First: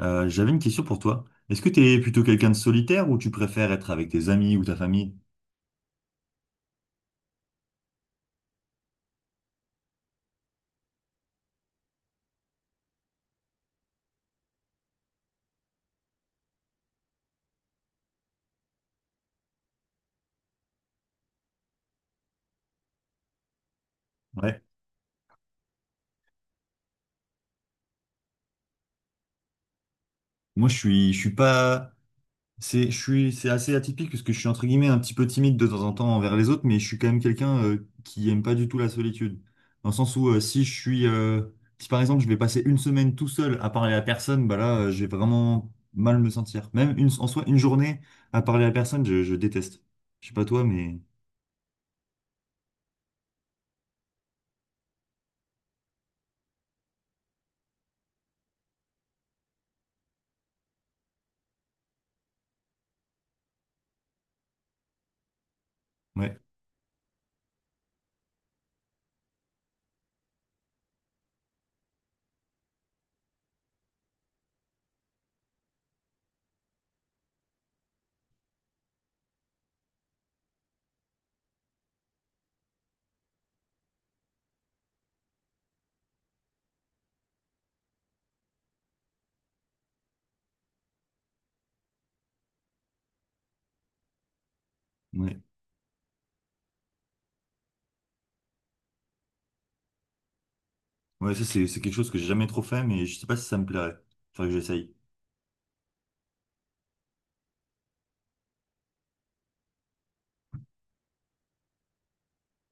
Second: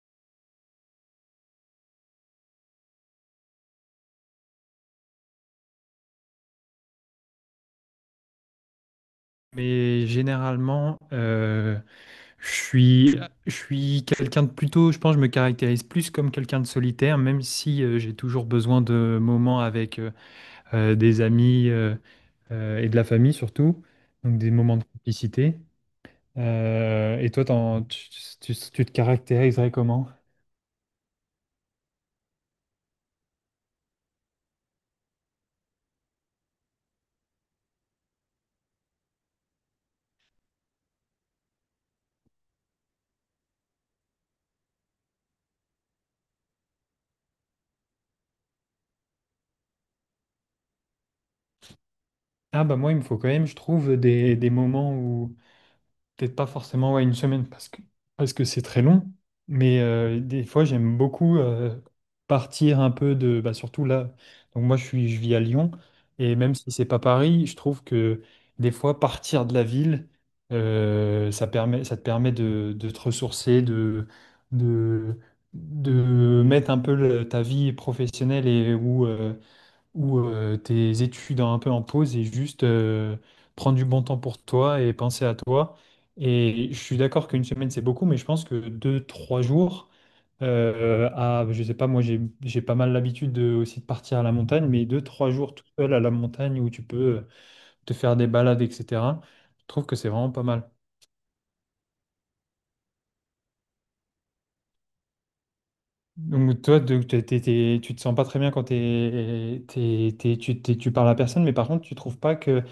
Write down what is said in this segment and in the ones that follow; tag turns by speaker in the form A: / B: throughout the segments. A: J'avais une question pour toi. Est-ce que tu es plutôt quelqu'un de solitaire ou tu préfères être avec tes amis ou ta famille?
B: Mais généralement, je suis, je suis quelqu'un de plutôt, je pense, je me caractérise plus comme quelqu'un de solitaire, même si j'ai toujours besoin de moments avec des amis et de la famille surtout, donc des
A: Ouais.
B: moments de complicité. Et toi, tu te caractériserais comment?
A: Moi, je suis pas, c'est, je suis, c'est assez atypique parce que je suis entre guillemets un petit peu timide de temps en temps envers les autres, mais je suis quand même quelqu'un qui aime pas du tout la solitude. Dans le sens où si je suis, si par exemple je vais passer une semaine tout seul à parler à personne, bah là, je vais vraiment mal me sentir. Même une, en soi, une journée à parler à personne, je déteste. Je sais pas toi, mais
B: Ah bah moi, il me faut quand même, je trouve, des moments où, peut-être pas forcément, ouais, 1 semaine parce que c'est très long, mais des fois j'aime beaucoup partir un peu de, bah, surtout là. Donc moi je vis à Lyon, et
A: ouais.
B: même si c'est pas Paris, je trouve que des fois partir de la ville ça te permet de te ressourcer, de de mettre un peu ta vie professionnelle, et ou tes études un peu en pause, et juste prendre du bon temps pour toi et penser à toi. Et je suis d'accord qu'1 semaine, c'est beaucoup, mais je pense que 2, 3 jours, à, je sais pas, moi j'ai pas mal l'habitude de, aussi de partir à la montagne, mais deux, trois
A: Ouais.
B: jours tout seul à la montagne où tu peux te faire des balades, etc. Je trouve que c'est vraiment pas mal.
A: Ouais, ça, c'est quelque chose que j'ai jamais trop fait, mais je sais pas si ça me plairait. Faudrait que j'essaye.
B: Donc toi, tu te sens pas très bien quand tu parles à personne, mais par contre, tu trouves pas que...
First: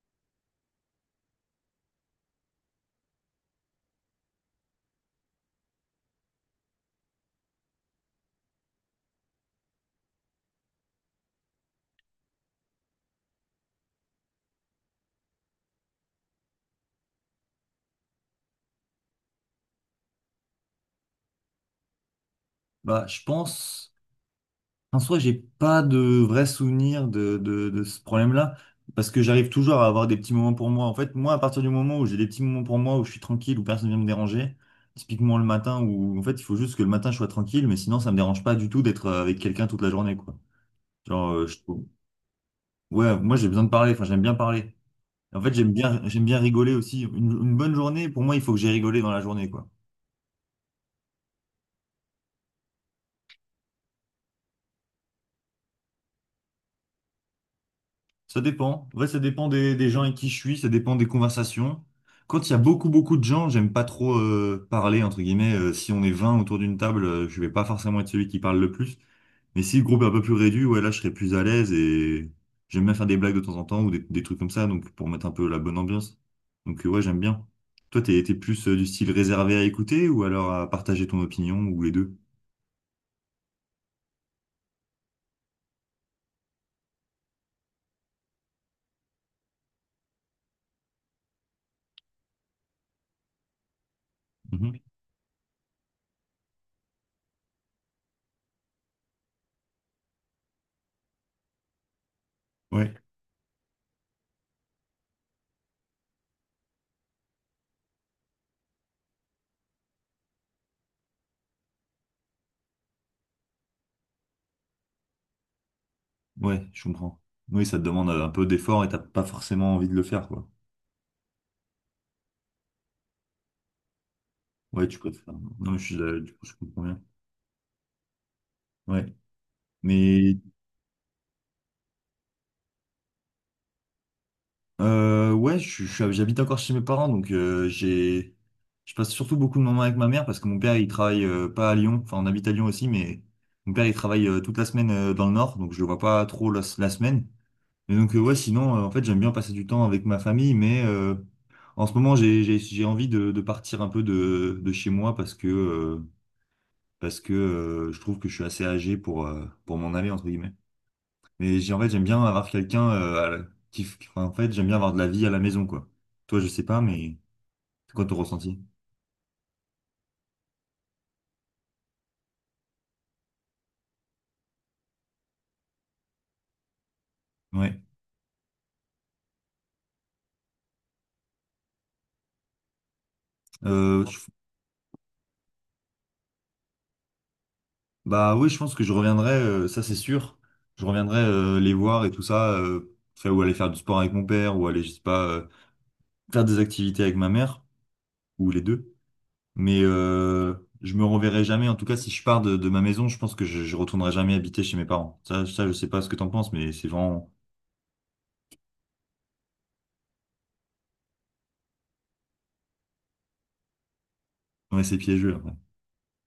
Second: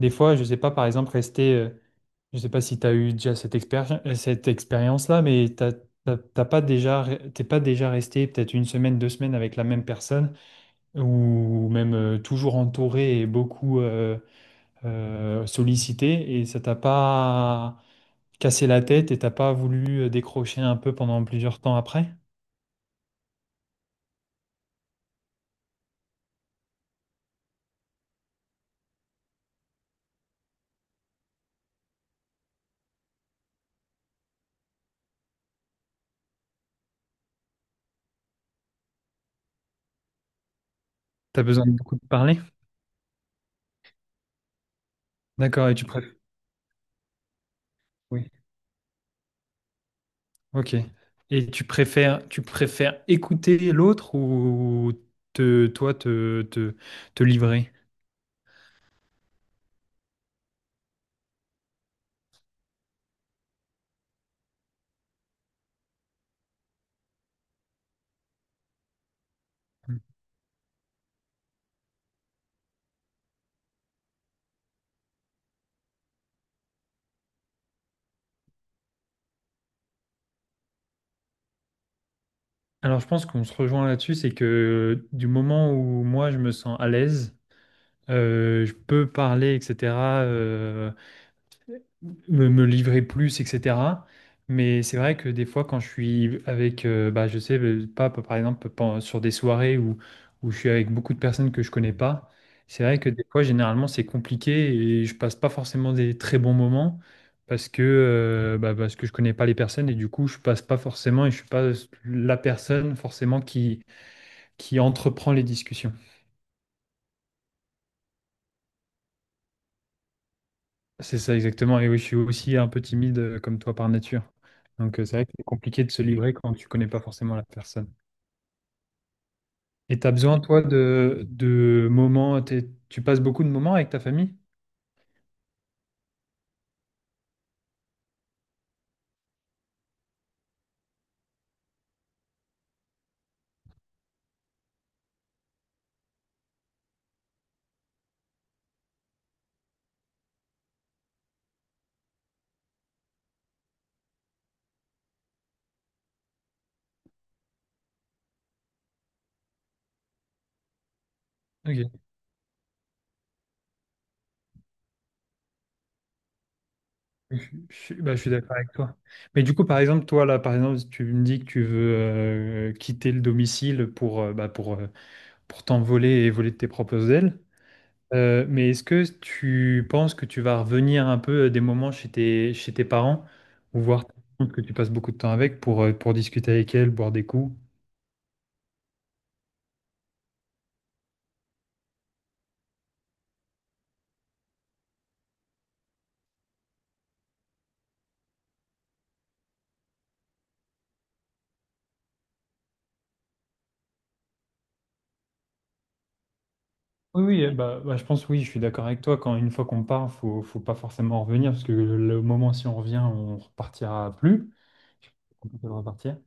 B: Des fois, je sais pas, par exemple, rester, je sais pas si tu as eu déjà cette expérience-là, mais t'as pas déjà, t'es pas déjà resté peut-être 1 semaine, 2 semaines avec la même personne, ou même toujours entouré et beaucoup sollicité, et ça t'a pas cassé la tête et t'as pas voulu décrocher un peu pendant plusieurs temps après?
A: Bah, je pense, en soi, j'ai pas de vrai souvenir de ce problème-là, parce que j'arrive toujours à avoir des petits moments pour moi. En fait, moi, à partir du moment où j'ai des petits moments pour moi, où je suis tranquille, où personne vient me déranger, typiquement le matin, où en fait, il faut juste que le matin, je sois tranquille, mais sinon, ça me dérange pas du tout d'être avec quelqu'un toute la journée, quoi. Genre,
B: T'as
A: je
B: besoin de
A: trouve-
B: beaucoup de parler?
A: ouais, moi, j'ai besoin de parler, enfin, j'aime bien parler. En fait,
B: D'accord, et tu préfères.
A: j'aime bien rigoler aussi. Une bonne journée, pour moi, il faut que j'ai rigolé dans la journée, quoi.
B: Ok. Et tu préfères écouter l'autre ou te, toi te, te, te livrer?
A: Ça dépend. Ouais, ça dépend des gens avec qui je suis, ça dépend des conversations. Quand il y a beaucoup, beaucoup de gens, j'aime pas trop parler, entre guillemets. Si on est 20 autour d'une table, je vais pas forcément être celui qui parle le plus. Mais si le groupe est un peu plus réduit, ouais, là, je serais plus à l'aise et j'aime bien faire des blagues de temps en temps ou des trucs comme ça, donc pour mettre un peu la bonne ambiance. Donc, ouais, j'aime bien. Toi, t'es plus du style réservé à écouter ou alors à partager ton opinion ou les deux?
B: Alors je pense qu'on se rejoint là-dessus, c'est que du moment où moi je me sens à l'aise, je peux parler, etc. euh, me livrer plus, etc.
A: Mhm.
B: Mais c'est vrai que des fois, quand je suis avec, bah, je sais pas, par exemple, sur des soirées où, où je suis avec beaucoup de personnes que je connais pas, c'est
A: Ouais,
B: vrai que des fois, généralement, c'est compliqué et je passe pas forcément des très bons moments parce que, bah, parce que je connais pas les personnes, et du coup, je passe pas forcément, et je suis pas la personne forcément qui entreprend les discussions.
A: ouais, je comprends. Oui, ça te demande un peu d'effort et t'as pas forcément envie de le faire, quoi.
B: C'est ça exactement. Et oui, je suis aussi un peu timide comme toi par nature.
A: Ouais, tu
B: Donc c'est vrai que
A: préfères.
B: c'est
A: Non,
B: compliqué
A: je
B: de
A: suis,
B: se
A: du
B: livrer
A: coup, je
B: quand tu
A: comprends
B: connais pas
A: bien.
B: forcément la personne.
A: Ouais.
B: Et tu as
A: Mais
B: besoin, toi, de moments, tu passes beaucoup de moments avec ta famille?
A: je suis- j'habite encore chez mes parents, donc j'ai, je passe surtout beaucoup de moments avec ma mère parce que mon père, il travaille pas à Lyon. Enfin, on habite à Lyon aussi, mais mon père, il travaille toute la semaine dans le Nord, donc je le vois pas trop la semaine. Et donc ouais, sinon, en fait, j'aime bien passer du temps avec ma famille, mais en ce moment, j'ai envie de partir un peu de chez moi parce que je trouve que je suis assez âgé pour m'en aller entre guillemets. Mais j'ai, en fait,
B: Ok,
A: j'aime bien avoir quelqu'un à la- qui, f- enfin, en fait, j'aime bien avoir de la vie à la maison, quoi. Toi, je sais pas, mais
B: je,
A: c'est quoi ton
B: bah, je suis d'accord
A: ressenti?
B: avec toi. Mais du coup, par exemple, toi, là, par exemple, tu me dis que tu veux quitter le domicile pour, bah, pour t'envoler et voler de tes propres ailes.
A: Ouais.
B: Mais est-ce que tu penses que tu vas revenir un peu des moments chez chez tes parents, ou voir
A: Euh,
B: ta
A: je-
B: tante que tu passes beaucoup de temps avec, pour discuter avec elle, boire des coups?
A: bah oui, je pense que je reviendrai, ça c'est sûr. Je reviendrai les voir et tout ça, faire- ou aller faire du sport avec mon père, ou aller, je sais pas, faire des activités avec ma mère, ou les deux. Mais je me reverrai jamais. En tout cas, si je pars de ma maison, je pense que je retournerai jamais habiter chez mes parents. Ça, je sais pas ce que t'en penses, mais c'est
B: Oui,
A: vraiment,
B: oui, je pense, oui, je suis d'accord avec toi. Quand une fois qu'on part, faut pas forcément revenir, parce que le moment si on revient, on repartira plus.
A: ouais, c'est piégeux.
B: C'est
A: Après.
B: compliqué de repartir.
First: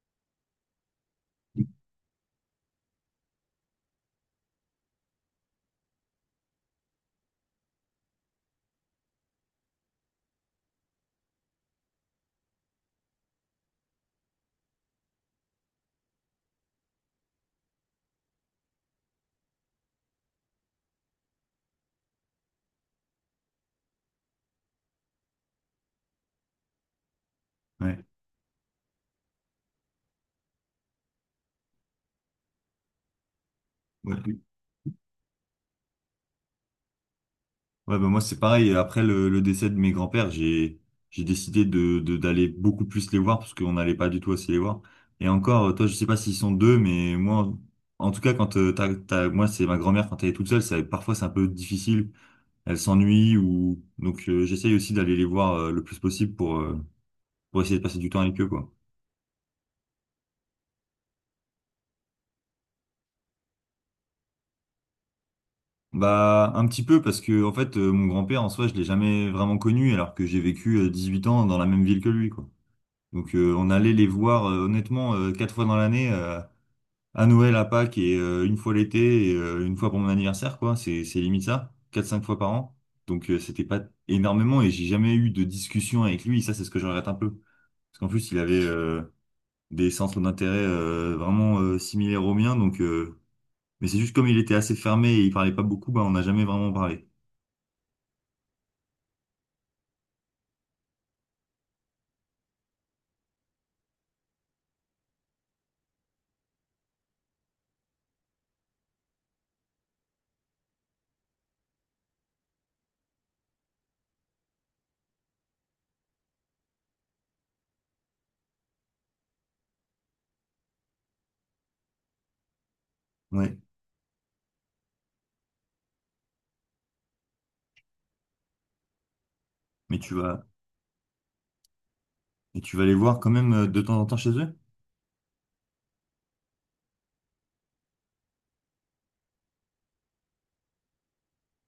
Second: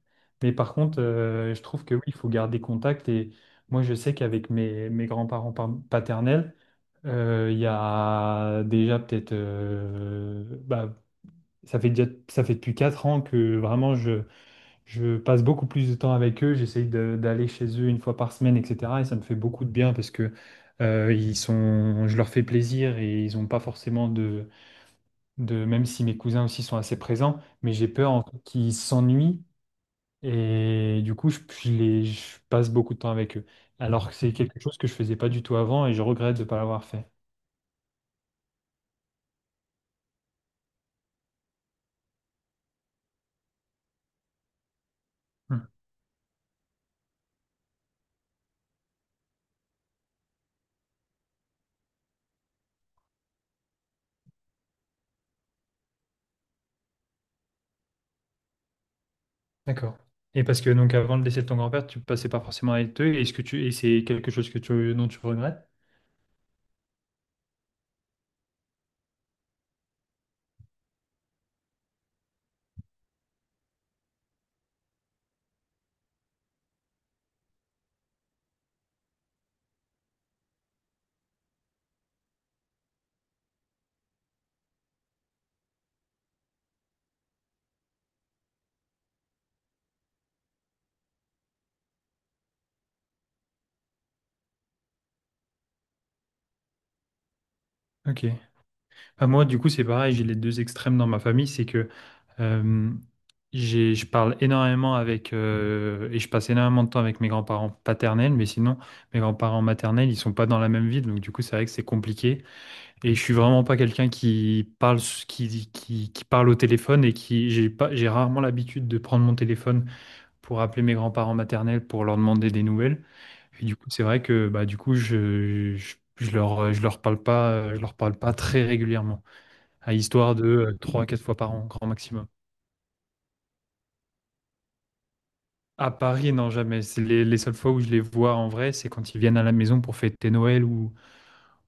B: Mais par contre, je trouve que oui, il faut garder contact. Et moi, je sais qu'avec mes grands-parents paternels, il y a déjà peut-être bah, ça fait déjà, ça fait depuis 4 ans que vraiment je passe beaucoup plus de temps avec eux. D'aller chez eux 1 fois par semaine, etc. Et ça me fait beaucoup de bien parce que ils sont, je leur fais plaisir, et ils n'ont pas forcément de, même si mes cousins aussi sont assez présents, mais j'ai
A: Ouais.
B: peur, en fait, qu'ils s'ennuient, et du coup je passe beaucoup de temps avec eux. Alors que c'est
A: Ouais.
B: quelque chose que je faisais pas du tout avant, et je regrette de ne pas l'avoir fait.
A: Ouais, bah moi c'est pareil. Après le décès de mes grands-pères, j'ai décidé d'aller beaucoup plus les voir parce qu'on n'allait pas du tout assez les voir. Et encore, toi, je sais pas s'ils sont deux, mais moi, en tout cas, quand t'as- moi c'est ma grand-mère quand elle est toute seule, c'est parfois c'est un peu difficile. Elle s'ennuie ou donc j'essaye aussi d'aller les voir le plus possible pour essayer de passer du temps avec eux quoi.
B: D'accord. Et parce que donc avant le décès de ton grand-père, tu passais pas forcément avec eux. Est-ce que tu... et c'est quelque chose que tu... dont tu regrettes?
A: Bah un petit peu parce que en fait mon grand-père en soi je l'ai jamais vraiment connu alors que j'ai vécu 18 ans dans la même ville que lui quoi. Donc on allait les voir honnêtement 4 fois dans l'année, à Noël, à Pâques et une fois l'été et une fois pour mon anniversaire, quoi. C'est limite ça, 4 5 fois par an. Donc c'était pas énormément et j'ai jamais eu de discussion avec lui. Ça c'est ce que je regrette un peu, parce qu'en plus il avait des centres d'intérêt vraiment similaires aux miens. Donc mais c'est juste comme il était assez fermé et il parlait pas beaucoup, bah on n'a jamais vraiment parlé.
B: Ok. Bah, moi, du coup, c'est pareil. J'ai les deux extrêmes dans ma famille. C'est que euh, je parle énormément avec et je passe énormément de temps avec mes grands-parents paternels, mais sinon, mes grands-parents maternels, ils sont pas dans la même ville. Donc du coup, c'est vrai que c'est compliqué. Et je suis vraiment pas quelqu'un qui parle, qui parle au téléphone, et qui... j'ai pas... j'ai rarement l'habitude de prendre mon téléphone pour appeler mes grands-parents maternels pour leur demander des nouvelles.
A: Ouais.
B: Et du coup, c'est vrai que, bah, du coup, je leur parle pas, je leur parle pas très régulièrement, à
A: Mais tu
B: histoire de
A: vas
B: trois 3-4 fois par an, grand maximum.
A: et tu vas les voir quand même de temps en temps chez eux?
B: À Paris, non, jamais. C'est les seules fois où je les vois en vrai, c'est quand ils viennent à la maison pour fêter Noël,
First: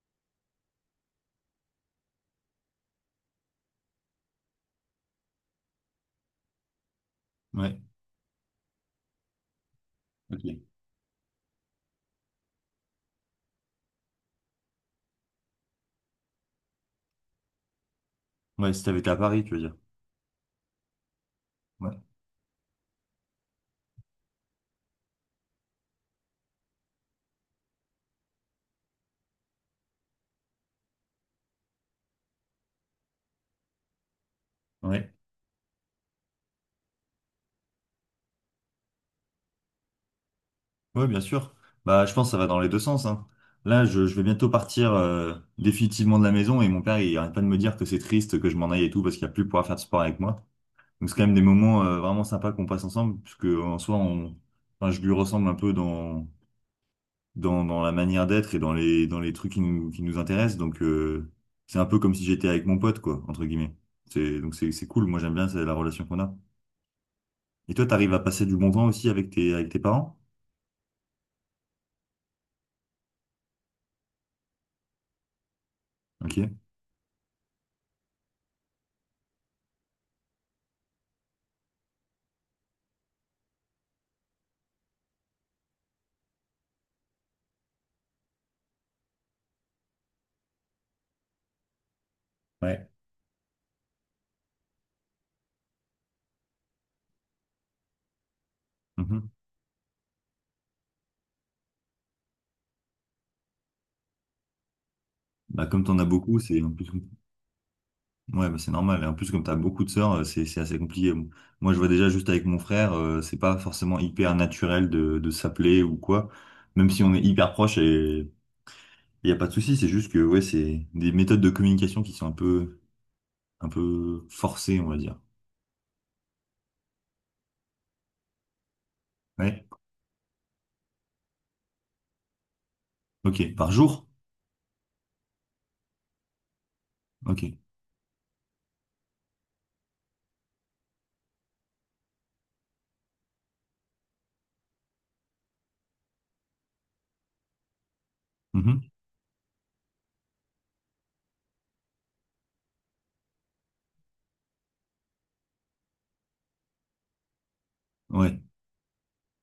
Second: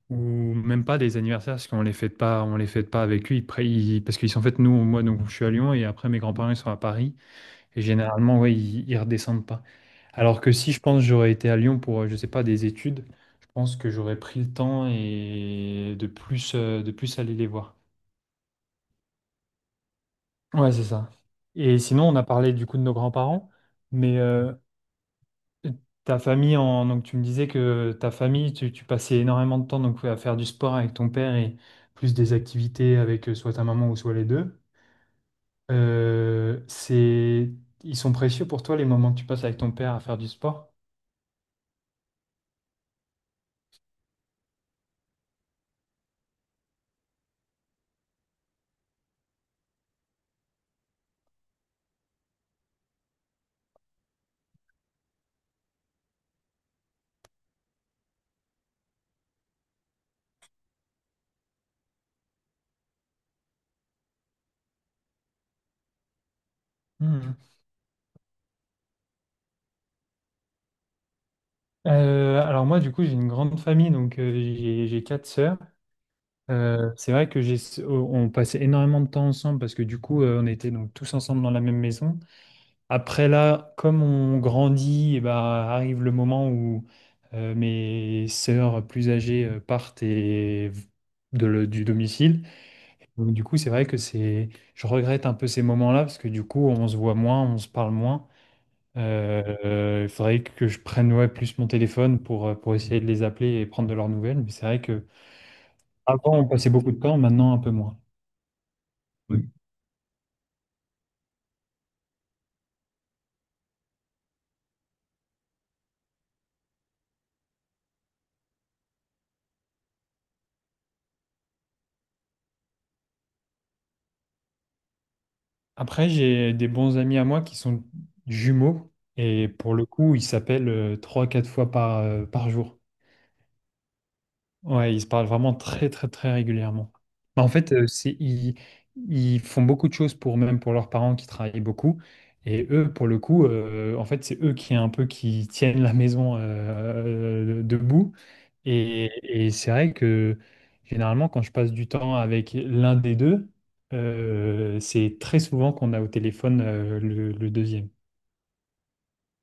B: ou même pas des anniversaires, parce qu'on les fête pas, on les fête pas avec eux. Parce qu'ils sont en fait nous, moi, donc je suis à Lyon, et après mes grands-parents ils sont à Paris.
A: Ouais.
B: Et généralement, ouais, ils redescendent pas. Alors
A: Ok.
B: que si je pense j'aurais été à Lyon pour, je sais pas, des études, je pense que j'aurais pris le temps, et de plus aller les voir.
A: Ouais, si t'avais été à Paris, tu veux dire.
B: Ouais, c'est ça. Et
A: Ouais.
B: sinon, on a parlé du coup de nos grands-parents, mais ta famille, en... donc tu me disais que ta famille, tu passais énormément de temps, donc, à faire du sport avec ton père, et plus des activités avec soit ta maman, ou soit les deux.
A: Ouais.
B: C'est... Ils sont précieux pour toi les moments que tu passes avec ton père à faire du sport?
A: Oui, bien sûr. Bah, je pense que ça va dans les deux sens, hein. Là, je vais bientôt partir définitivement de la maison et mon père, il arrête pas de me dire que c'est triste que je m'en aille et tout parce qu'il n'y a plus pouvoir faire de sport avec moi. Donc, c'est quand même des moments vraiment sympas qu'on passe ensemble, puisque en soi, on... enfin, je lui ressemble un peu dans, dans la manière d'être et dans les trucs qui nous intéressent. Donc, c'est un peu comme si j'étais avec mon pote, quoi, entre guillemets. C'est, donc, c'est cool. Moi, j'aime bien c'est la relation qu'on a. Et toi, t'arrives à passer du bon temps aussi avec tes parents?
B: Alors moi, du coup, j'ai une grande famille, donc j'ai 4 sœurs.
A: Ok.
B: C'est vrai que j'ai, on passait énormément de temps ensemble parce que du coup, on était donc tous ensemble dans la même maison. Après là, comme on grandit, eh ben, arrive le moment où mes sœurs plus âgées partent et du domicile.
A: Ouais.
B: Donc du coup, c'est vrai que c'est, je regrette un peu ces moments-là, parce que du coup, on se voit moins, on se parle moins. Il faudrait que je prenne, ouais, plus mon téléphone pour essayer de les appeler et prendre de leurs nouvelles. Mais c'est vrai que
A: Bah, comme t'en as
B: avant
A: beaucoup,
B: on
A: c'est
B: passait
A: en plus...
B: beaucoup de temps, maintenant un peu moins.
A: ouais, bah, c'est normal. Et en plus, comme
B: Oui.
A: t'as beaucoup de sœurs, c'est assez compliqué. Bon, moi, je vois déjà juste avec mon frère, c'est pas forcément hyper naturel de s'appeler ou quoi. Même si on est hyper proche et il y a pas de souci, c'est juste que ouais, c'est des méthodes de communication qui sont un peu forcées, on va dire.
B: Après, j'ai des bons amis à moi qui sont jumeaux, et
A: Ouais.
B: pour le coup, ils s'appellent 3 4 fois par, par jour.
A: Ok. Par jour?
B: Ouais, ils se parlent vraiment très très très régulièrement. Bah, en
A: Ok.
B: fait, ils font beaucoup de choses pour, même pour leurs parents qui travaillent beaucoup. Et eux, pour le coup, en fait, c'est eux qui un peu qui tiennent la maison debout.
A: Mhm.
B: Et, et c'est vrai que généralement, quand je passe du temps avec l'un des deux, c'est très souvent qu'on a au téléphone le deuxième.
A: Ouais.